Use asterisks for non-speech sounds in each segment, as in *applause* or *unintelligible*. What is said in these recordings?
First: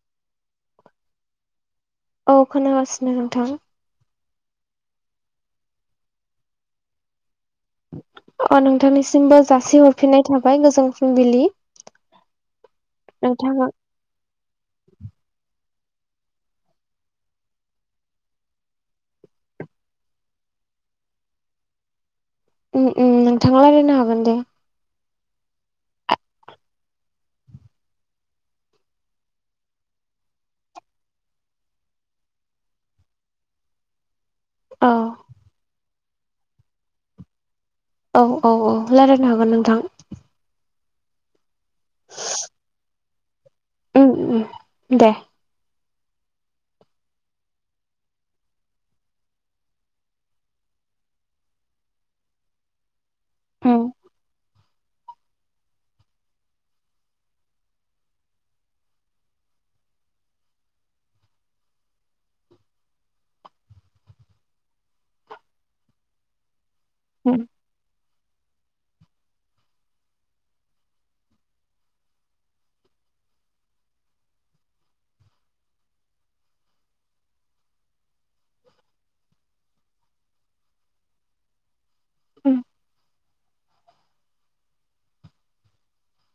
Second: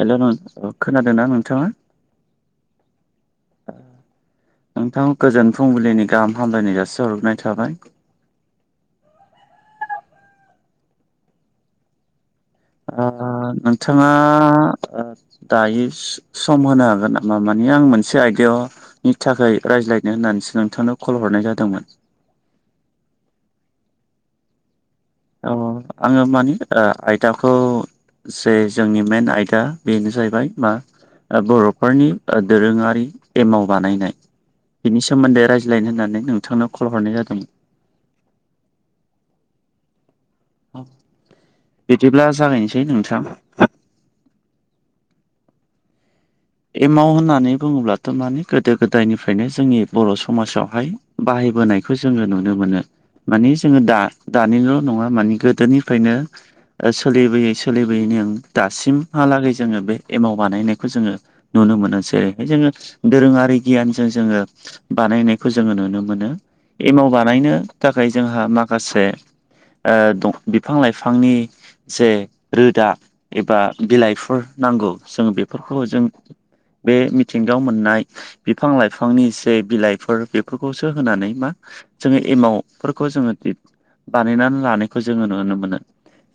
हेल' नों‌ खोनादों ना नोंथाङा औ खोनागासिनो नोंथां नोंथां गोजोन फुंबिलिनि गाहाम हामलायनाय जासि हरग्रोनाय थाबाय अ नोंथांनिसिमबो जासि हरफिननाय थाबाय गोजोन फुंबिलि नोंथाङा थाङा दायो सम होनो हागोन नामा माने आं मोनसे आयदायाव नि थाखाय रायज्लायनो होननानैसो नोंथांनो कल हरनाय जादोंमोन नोंथाङा रायलायनो हागोन दे औ आङो मानि‌ ओ आयदाखौ जे जोंनि मेन आयदा बेनो जाहैबाय मा बर'फोरनि दोरोङारि एमाव बानायनाय औ बिनि सोमोन्दै रायज्लायनो होननानै नोंथांनो कल हरनाय जादों औ औ औ रायजलायनो हागोन नोंथां बिदिब्ला जागायनोसै नोंथां दे एमाव होननानै बुङोब्लाथ' माने गोदो गोदायनिफ्रायनो जोंनि बर' समाजावहाय बाहायबोनायखौ जोङो नुनो मोनो मानि जोङो उम दा दानिल' नङा माने गो दोनिफ्रायनो सोलिबोयै सोलिबोयैनि आ दासिमहालागै जोङो बे एमाव बानायनायखौ जोङो नुनो मोनोसै जेरैहाय जोङो दोरोङारि गियानजों जोङो बानायनायखौ जोङो नुनो मोनो एमाव उम बानायनो थाखाय जोंहा माखासे बिफां लाइफांनि जे रोदा एबा बिलाइफोर नांगौ जों बेफोरखौ जों बे मिथिंगायाव मोननाय बिफां लाइफांनि जे बिलाइफोर बेफोरखौसो होनानै मा जोङो उम एमावफोरखौ जोङो बानायनानै लानायखौ जोङो नुनो मोनो।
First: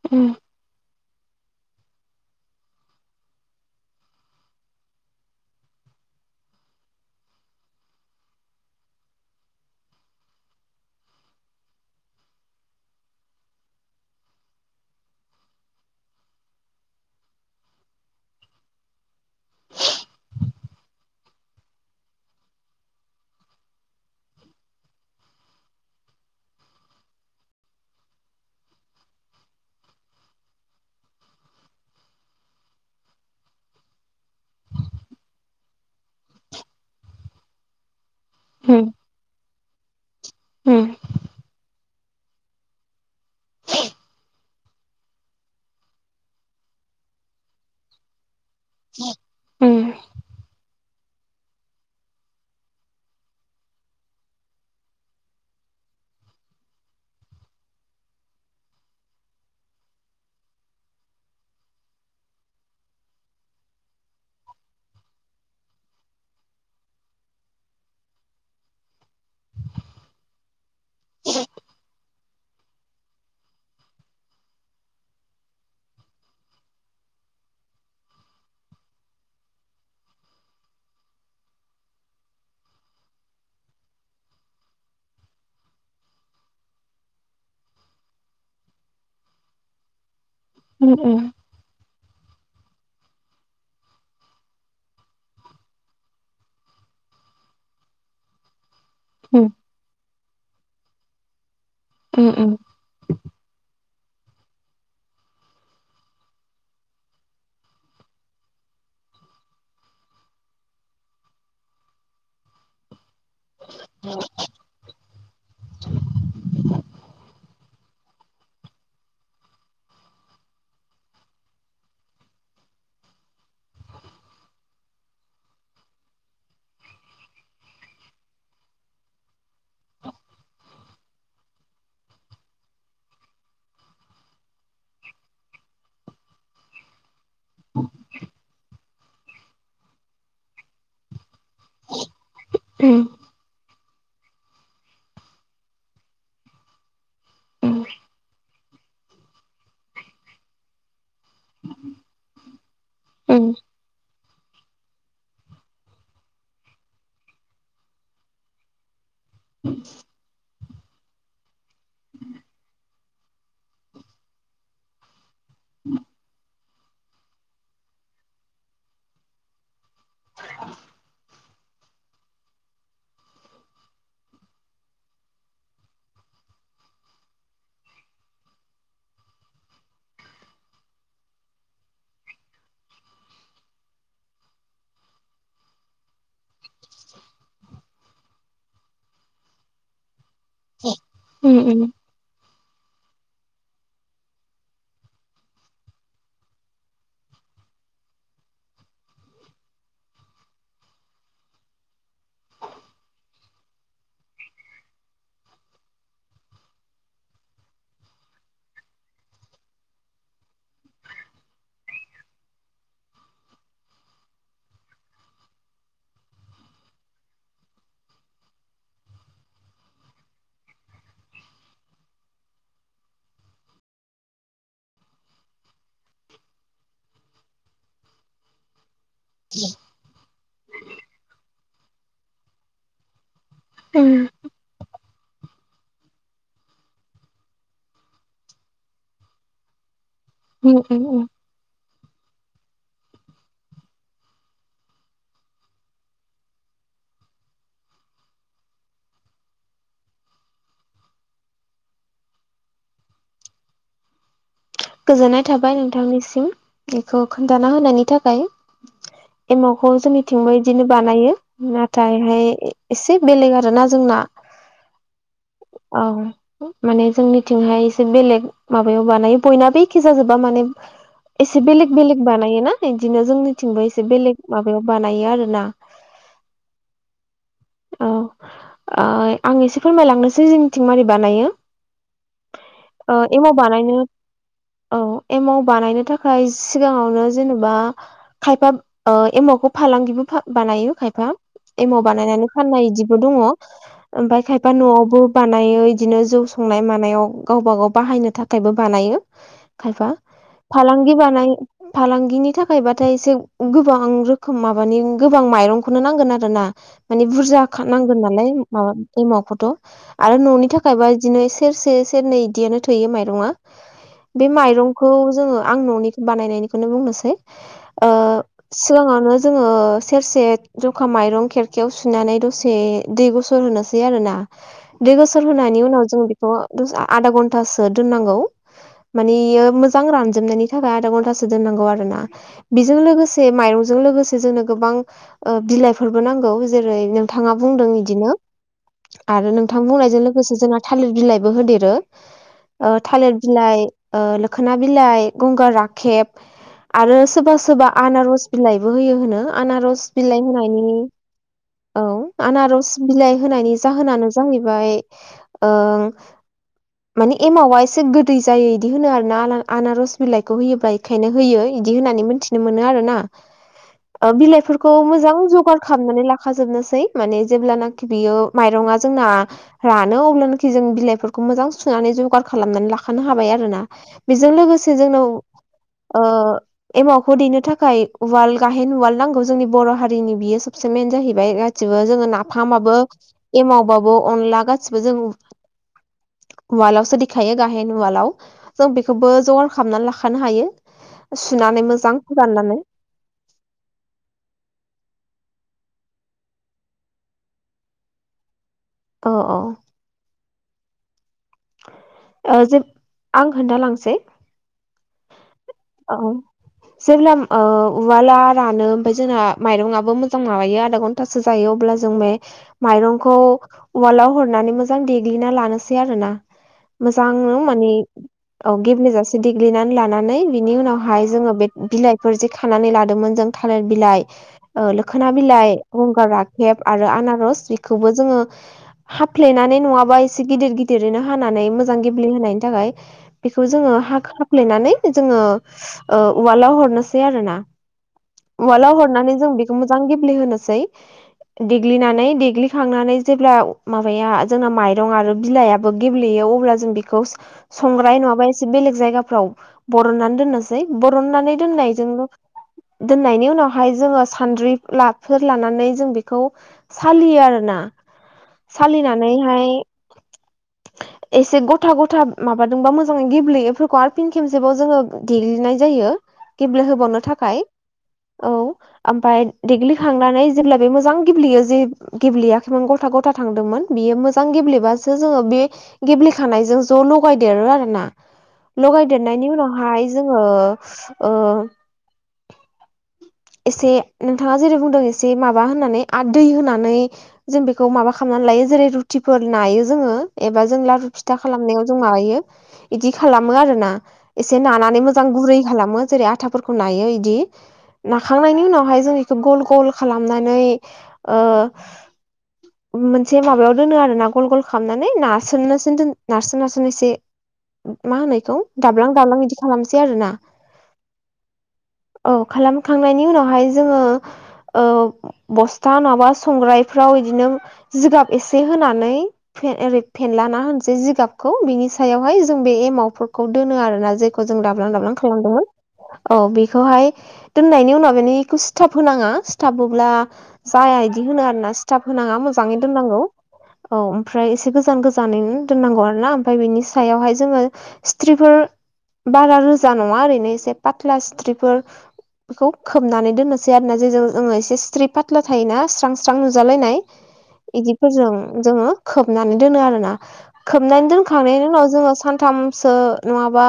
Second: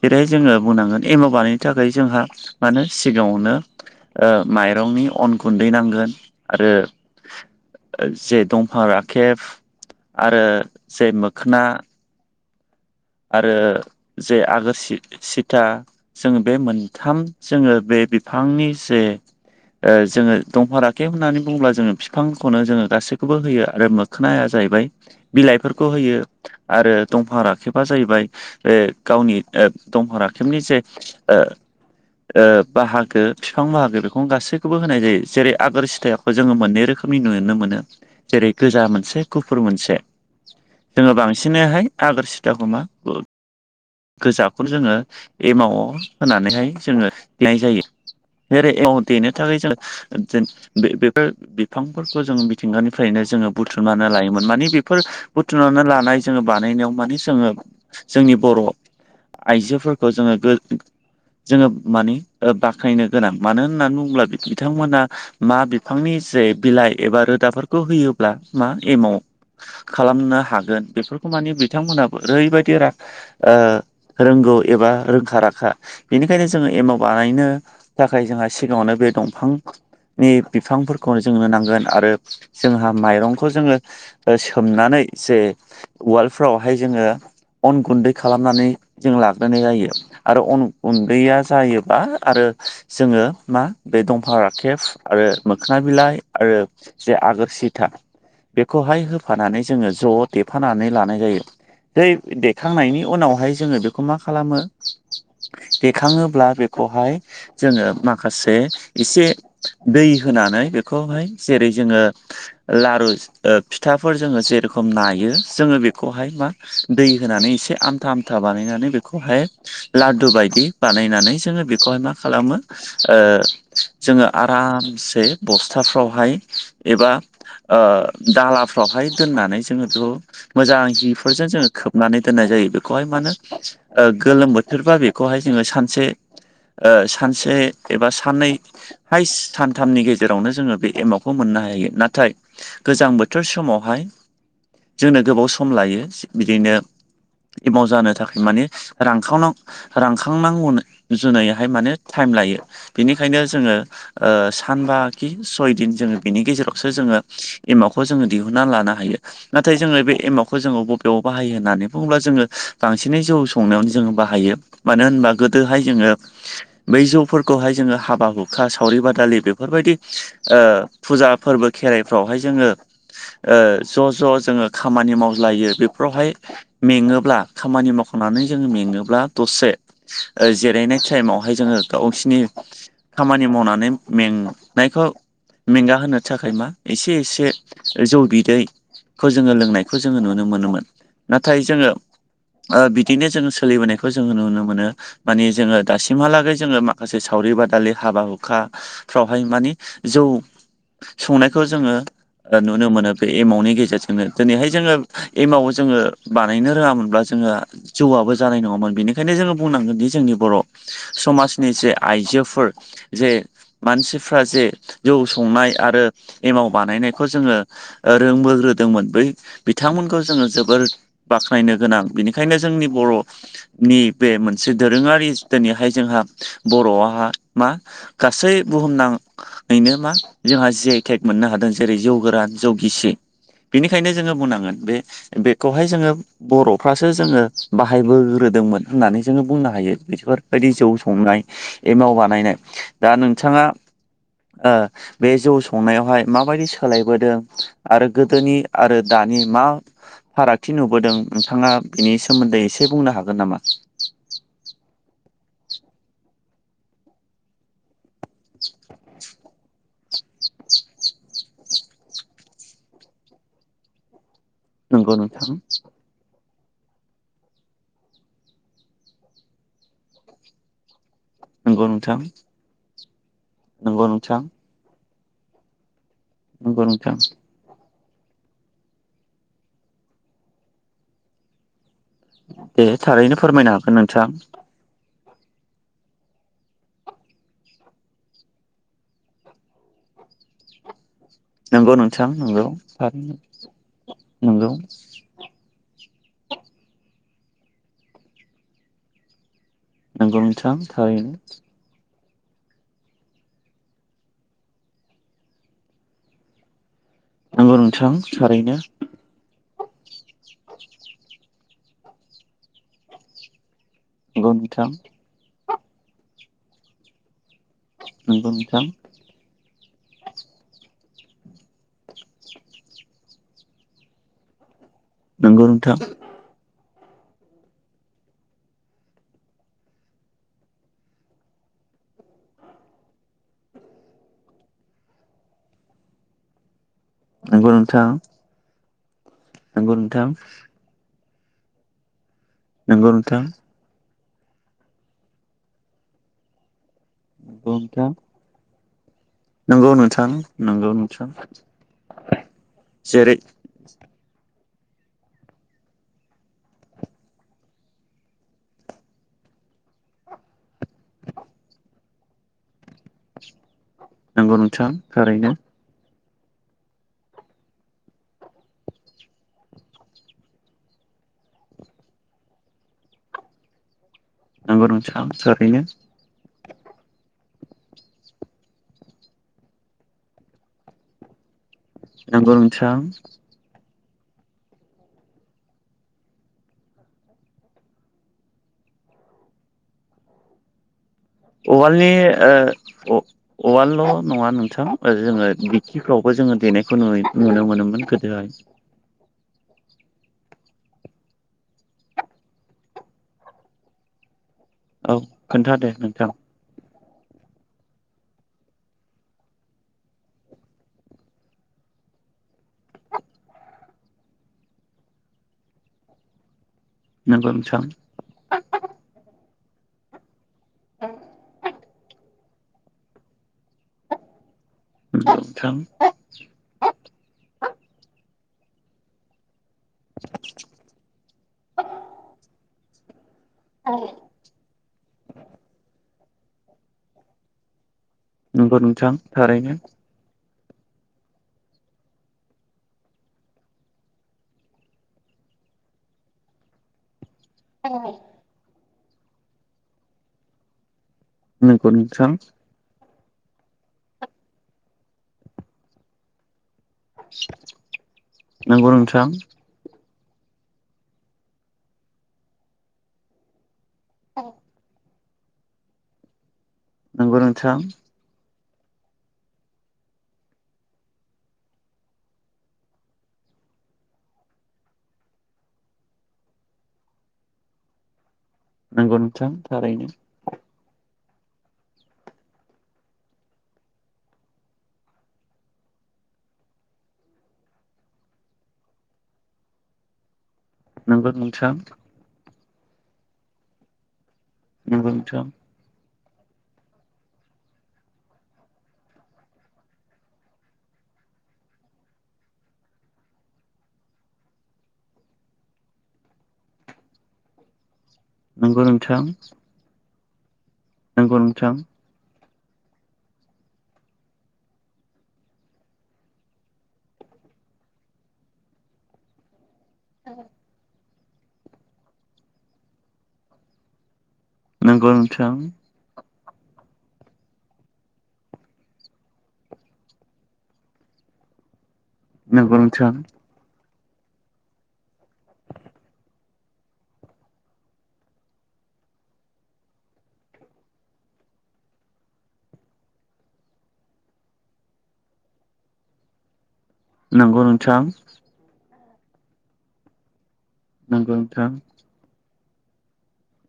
जेरैहाय जोङो बुंनांगोन एमाव बायनो थाखाय जोंहा मानो सिगांङावनो माइ रंनि अन गुन्दै नांगोन आरो जे दंफां राखेब आरो जे मोखोना आरो जे आगोर सि सिथा जोङो बे मोनथाम जोङो बे बिफांनि जे जोङो दंफां राखेबा होननानै बुङोब्ला जोङो फिफांखौनो जोङो गासैखौबो होयो आरो खोनाया जाहैबाय बिलाइफोरखौ होयो आरो दंफां राखेब जाहैबाय बे गावनि दंफां राखेबनि जे बाहागो फिफां बाहागो बेखौनो गासैखौबो होनाय जायो जेरै आगोर सिथायाव खौ जोङो मोननै रोखोमनि नुनो मोनो। जेरै उम गोजा मोनसे गुफुर मोनसे उम जोङो बांसिनैहाय आगोर सि *unintelligible* गोजाखौ जोङो एमाव होननानैहाय जोङो गनाय जायो। *unintelligible* एमाव देनो थाखाय जों उम बे बेफोर बिफांफोरखौ जों मिथिंगानिफ्रायनो जोङो बुथुमनानै लायोमोन मानसि बेफोर बुथुनावनो लानाय जोङो बानायनायाव माने जोङो जोंनि बर' आइजोफोरखौ जोङो गो जोङो माने ओ बाख्नायनो गोनां मानो होननानै बुङोब्ला बिथांमोना मा बिफांनि जे बिलाइ एबा रोदाफोरखौ होयोब्ला मा एमाव खालामनो हागोन बेफोरखौ मानि बिथांमोनाबो ओरैबायदि ओ रोंगौ एबा रोंखा राखा बेनिखायनो जोङो एमाव बानायनो थाखाय जोंहा सिगाङावनो बे दंफां नि बिफांफोरखौ जोंनो नांगोन आरो जोंहा माइरंखौ जोङो ओ सोमनानै जे वालडफ्रावहाय जोङो अन गुन्दै खालामनानै जों लाग्रोनाय जायो आरो अन उम गुन्दैया जायोबा आरो जोङो मा बे दंफां राखेब आरो मोखोना बिलाइ आरो जे आगोर सिथा बेखौहाय उम होफानानै जोङो ज' देफानानै लानाय जायो। हैै उम उम देखांनायनि उनावहाय जोङो बेखौ मा खालामो बेखाङोब्ला बेखौहाय जोङो माखासे एसे दै होनानै बेखौहाय जेरै जोङो लारु ओ फिथाफोर जोङो जेरेखम नायो जोङो बेखौहाय मा दै होनानै एसे आमथा आमथा बानायनानै बेखौहाय लादु बायदि बानायनानै जोङो बेखौहाय मा खालामो ओ जोङो आरामसे बस्थाफ्रावहाय एबा ओ दालाफ्रावहाय दोननानै जोङो बेखौ मोजां जि फोरजों जोङो खोबनानै दोननाय जायो बेखौहाय मानो ओ गोलोम बोथोरबा बेखौहाय जोङो सानसे ओ सानसे एबा साननै हाइस् सानथामनि गेजेरावनो जोङो बे एमावखौ मोननो हायो नाथाय गोजां बोथोर समावहाय जोंनो गोबाव सम लायो बिदिनो एमाव जानो थाखाय माने रांखावनाव रानखांनांगौ जुनैहाय माने टाइम लायो बेनिखायनो जोङो सानबा खि सय दिन जोङो बिनि गेजेरावसो जोङो एमावखौ जोङो दिहुनन्ना लानो हायो। नाथाय जोङो बे एमावखौ जोङो बबे बेयाव बाहायो होननानै बुङोब्ला जोङो बांसिनै जौ संनायावनो जोङो बाहायो। मानो होनबा गोदोहाय जोङो बै जौफोरखौहाय जोङो हाबा हुखा सावरि बादालि बेफोरबायदि ओ फुजा फोरबो खेराइफ्रावहाय जोङो ओ ज' ज' जोङो खामानि मावलायो बे फ्रावहाय मेङोब्ला खामानि मावखांनानै जों मेङोब्ला दसे ओ जिरायनाय टाइमावहाय जोङो गावसिनि खामानि मावनानै मेंनायखौ मेंगा होनो थाखाय मा एसे एसे जौ बिदै खौ जोङो लोंनायखौ जोङो नुनो मोनोमोन उम नाथाय उम जोङो ओ बिदिनो जोङो सोलिबोनायखौ जोङो नुनो मोनो। मानि जोङो दासिमहालागै जोङो माखासे सावरि बादालि हाबा हुखा फ्रावहाय माने जौ संनायखौ जोङो नुनो मोनो बे एमावनि गेजेरजोंनो दिनैहाय जोङो एमाव जोङो बानायनो रोङामोनब्ला जोङो जौआबो जानाय नङामोन बेनिखायनो जोङो बुंनांगोन दि जोंनि बर' समाजनि जे आइजोफोरा जे मानसिफ्रा जे जौ संनाय आरो एमाव बानायनायखौ जोङो रोंबोग्रोदोंमोन बै बिथांमोनखौ जोङो जोब बाख्नायनो गोनां बेनिखायनो जोंनि बर' नि बे मोनसे दोरोङारि दिनैहाय जोंहा बर'आ मा गासै बुहुमनां बि नो मा जोंहा जि आइ टेक मोननो हादों जेरै जौ गोरान जौ गिसि बिनिखायनो जोङो बुंनांगोन बे बेखौहाय जोङो बर'फ्रासो जोङो बाहायबोग्रोदोंमोन होननानै जोङो बुंनो हायो बेफोर दि उम जौ उम संनाय एमाव बानायनाय दा नोंथाङा बे जौ संनायावहाय माबायदि सोलायबोदों आरो गोदोनि आरो दानि मा फारागथि नुबोदों नोंथाङा बिनि सोमोन्दै एसे बुंनो हागोन नामा? गोजोननाय थाबाय नोंथांनिसिम बेखौ खोन्थाना होनायनि थाखाय एमावखौ जोंनिथिंबो बिदिनो बानायो। नाथायहाय एसे बेलेग आरोना जोंना नंगौ नोंथां औ माने जोंनिथिंहाय एसे बेलेग माबायाव बानायो बयनाबो एखे जाजोबा माने एसे नंगौ बेलेक नोंथां बेलेक बानायोना बिदिनो जोंनि थिंबो नंगौ एसे नोंथां बेलेग माबायाव बानायो आरो ना नंगौ नोंथां औ आं एसे फोरमायलांनोसै जोंनिथिं मादि बानायो। दे ओ थारैनो एमाव फोरमायनो बानायनो हागोन नोंथां औ एमाव बानायनो थाखाय सिगाङावनो जेनेबा खायफा एमावखौ फालांगिबो बानायो खायफा नंगौ एमाव नोंथां बानायनानै नंगौ फाननाय बिदिबो थारैनो दङ ओमफाय नंगौ खायफा न'आवबो बानायो बिदिनो जौ संनाय मानायाव गावबा गाव बाहायनो थाखायबो बानायो खायफा नंगौ नोंथां फालांगि थारैनो बानाय फालांगिनि थाखायबाथाय एसे गोबां रोखोम माबानि गोबां माइरंखौनो नांगोन आरो ना मानि बुरजा नंगौ नोंथां नांगोन नालाय थारैनो माबा एमावखौथ' आरो न'नि थाखायबा बिदिनो सेरसे सेरनै बिदियानो थोयो माइरङा बे नंगौ नोंथां माइरंखौ जोङो आं न'निखौ बानायनायनिखौनो बुंनोसै ओ नंगौ नोंथां सिगाङावनो जोङो सेरसे जखा माइरं खेरखायाव सुनानै दसे दै गुसु होनोसै आरोना दै गुसु होनायनि उनाव जों बेखौ आधा घन्टासो दोननांगौ मानि इयो मोजां रानजोबनायनि थाखाय आधा घन्टासो दोननांगौ आरो ना बेजों लोगोसे माइरंजों लोगोसे जोंनो गोबां बिलाइफोरबो नांगौ जेरै नोंथाङा नंगौ बुंदों नोंथां बिदिनो आरो नोंथां बुंनायजों लोगोसे जोंना थालिर बिलाइबो होदेरो नंगौ थालिर नोंथां बिलाइ लोखोना बिलाइ गंगार राखेब आरो सोरबा नंगौ सोरबा नोंथां नंगौ नोंथां आनारज बिलाइबो होयो होनो नंगौ आनारस नोंथां बिलाइ नंगौ होनायनि नोंथां औ आनारस जेरै बिलाइ होनायनि जाहोनानो जाहैबाय मानि एमावा एसे गोदै जायो बिदि होनो आरो ना आ आनारस बिलाइखौ होयोब्ला बेखायनो होयो इदि होनानै मोनथिनो मोनो आरो ना नंगौ नोंथां बिलाइफोरखौ मोजां थारैनो जगार खामनानै लाखाजोबनोसै माने जेब्लानाखि बियो माइरङा जोंना रानो अब्लानाखि जों बिलाइफोरखौ मोजां सुनानै जगार खालामनानै लाखानो हाबाय आरो ना बेजों नंगौ लोगोसे नोंथां थारैनो जोंनाव एमावखौ दैनो थाखाय उवाल गाहेन उवाल नांगौ जोंनि बर' हारिनि बियो सबसे मेन जाहैबाय गासिबो जोङो नंगौ नोंथां नाफामाबो एमावबाबो अनला गासिबो जों उवालावसो दिखायो गाहेन उवालाव जों बेखौबो जगार खामनानै लाखानो हायो सुनानै उवालनि मोजां फोराननानै ओ औवालल' नङा नोंथां जोङो बिथिफ्रावबो जोङो देनायखौ नु नुनो मोनोमोन गोदोहाय अ अ जे आं खोन्थालांसै औ खोन्थादे औ नोंथां जेब्ला उवाला रानो ओमफ्राय जोंना माइरंआबो मोजां माबायो आन थासो जायो अब्ला जों बे माइरंखौ उवालाव हरनानै मोजां देग्लिना लानोसै आरो ना मोजां नंगौ नोंथां माने औ गेब्लजासे देग्लिनानै लानानै बिनि उनावहाय जोङो बे बिलाइफोर जे खानानै लादोंमोन जों थालिर बिलाइ लोखोना नंगौ नोंथां बिलाइ गंगा राग हेब आरो आनारस बेखौबो जोङो हाफ्लेनानै नङाबा एसे गिदिर गिदिरैनो हानानै मोजां गेब्ले होनायनि थाखाय बेफोर जोङो लैनानै जोङो उवालाव हरनोसै आरो ना नंगौ उवालाव नोंथां हरनानै जों थारैनो बेखौ मोजां गेब्लेहोनोसै देग्लिनानै देग्लिखांनानै जेब्ला माबाया जोंना माइरं आरो बिलाइआ गेबेयो अब्ला जों बेखौ संग्राय नङाबा एसे बेलेग जायगाफ्राव बरनानै दोननोसै बरननानै नंगौ दोननायजोंल' नोंथां दोननायनि उनावहाय जोङो सानद्रिफोर लानानै जों बेखौ सालियो आरो ना नंगौ नोंथां सालिनानैहाय एसे गथा गथा माबादोंबा मोजाङै गेब्लेयोफोरखौ आरो फिन खेबसेबाव जोङो देनाय जायो गेब्ले होबावनो नंगौ थाखाय नोंथां औ ओमफाय देग्लिखांनानै जेब्ला बे मोजां गेब्लेयो जे गेब्लेयाखैमोन गथा गथा थांदोंमोन बियो मोजां गेब्लेबासो जोङो बे गेब्लेखानायजों ज' लगायदेरो आरोोना नंगौ नोंथां लगायदेरनायनि थारैनो उनावहाय जों ओ ओ एसे नोंथाङा जेरै बुंदों एसे माबा होननानै आरो दै होनानै जों बेखौ माबा खालामनानै लायो जेरै रुटिफोर नायो जोङो एबा जों नंगौ फिथा नोंथां खालामनायाव जों माबायो बिदि खालामो आरोना एसे नानानै नंगौ मोजां नोंथां गुरै खालामो जेरै आथाफोरखौ नायो इदि नाखांनायनि उनावहाय जों बेखौ गल गल खालामनानै ओ *inaudible* मोनसे माबायाव दोनो आरो ना गल गल खालामनानै नारसोनसोन दोन नारसोन नारसोन एसे मा होननायखौ नंगौ दाब्लां नोंथां दाब्लां बिदि खालामसै आरो ना नंगौ नोंथां औ खालामखांनायनि उनावहाय जोङो बस्था नङाबा संग्रायफ्राव बिदिनो जिगाब एसे होनानै फेरे एसे फेनलाना होनसै जिगाबखौ बिनि सायावहाय जों बे एमावफोरखौ दोनो आरोना जे जों दाबलां नंगौ दाबलां नोंथां खालामदों औ बेखौहाय दोननायनि उनाव मे बेखौ सिथाब होनाङा सिथाबोब्ला जाया बिदि होनो आरो ना खिथाब होनाङा नंगौ नोंथां नंगौ मोजाङै नोंथां दोननांगौ औ ओमफ्राय एसे गोजान गोजानैनो दोननांगौ आरो ना ओमफ्राय बेनि सायावहाय जोङो सिथ्रिफोर बारा रोजा नङा ओरैनो एसे पाथ्ला सिथ्रिफोर बेखौ खोबनानै दोननोसै आरोना जेजों जोङो एसे सथ्रि फाथ्ला थायोना स्रां स्रां नुजालायनाय नंगौ नोंथां बिदिफोरजों जोङो खोबनानै दोनो आरो ना खोबनानै नंगौ दोनखांनायनि नोंथां उनाव जोङो सानथामसो नङाबा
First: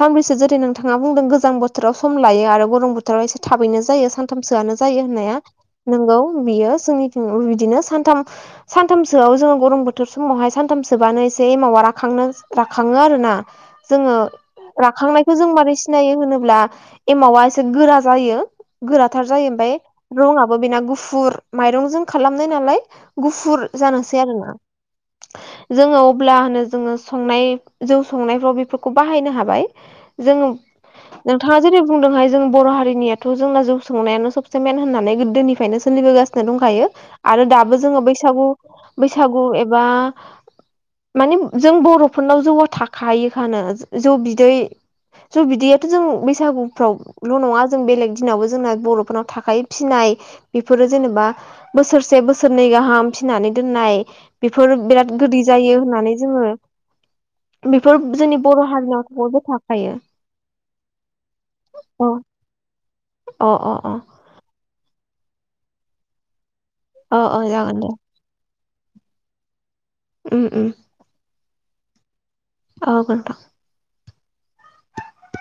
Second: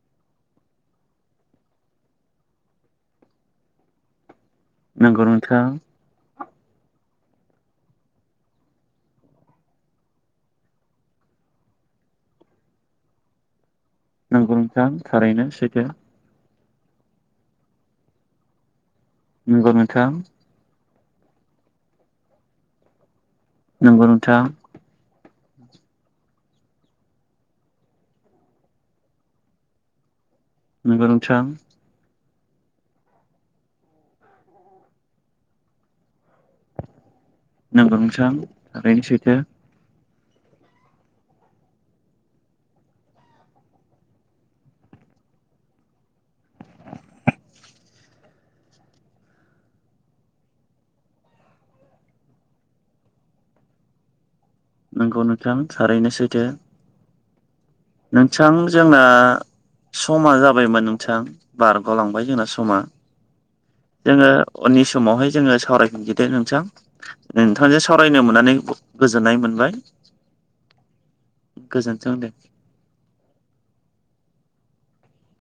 सानब्रैसो जेरै नोंथाङा बुंदों गोजां बोथोराव सम लायो आरो गरम बोथोर बोथोराव एसे थाबैनो जायो सानथामसोआनो जायो नंगौ होननाया नोंथां नोंगौ बियो जोंनि बिदिनो सानथाम सानथामसोआव जोङो गरम बोथोर समावहाय सानथामसोबानो एसे एमावा राखांनो राखङो आरोोना जोङो नंगौ नोंथां राखांनायखौ थारैनो जों मारै सैथो सिनायो होनोब्ला एमावा एसे गोरा जायो गोराथार जायो नंगौ ओमफ्राय नोंथां रंङाबो बेना गुफुर माइरंजों खालामनाय नालाय गुफुर नंगौ जानोसै नोंथां आरोना जोङो अब्लानो जोङो संनाय जौ संनायफ्राव बेफोरखौ बाहायनो हाबाय जोङो नंगौ नोंथां नोंथाङा जेरै बुंदोंहाय जों बर' हारि नियाथ जोंना जौ संनायानो सबसे मेन होननानै गोदोनिफ्रायनो सोलिबोगासिनो दंखायो आरो दाबो नंगौ जोङो नोंथां बैसागु थारैनो सैथो बैसागु एबा माने जों बर'फोरनाव जौआ थाखायोखानो जौ बिदै जौ बिदैयाथ जों बैसागुफ्रावल नङा जों बेलेग दिनावबो जोंना बर'फोरनाव थाखायो फिसिनाय बेफोरो जेनेबा बोसोरसे बोसोरनै गाहाम फिनानै दोननाय बेफोर बिराद नंगौ गोदै नोंथां जायो थारैनो होननानै सैथो जोङो बेफोर जोंनि नोंथां बर' जोंना हारिनाव बयबो थाखायो समा जाबायमोन नोंथां अ बारगलांबाय जोंना सम समा अ अ अ उननि समावहाय जोङो सावरायफिनोसैदे नोंथां अ अ जागोन नोंथांजों दे सावरायनो मोननानै गोजोननाय मोनबाय उम उम गोजोनथों दे औ नोंथां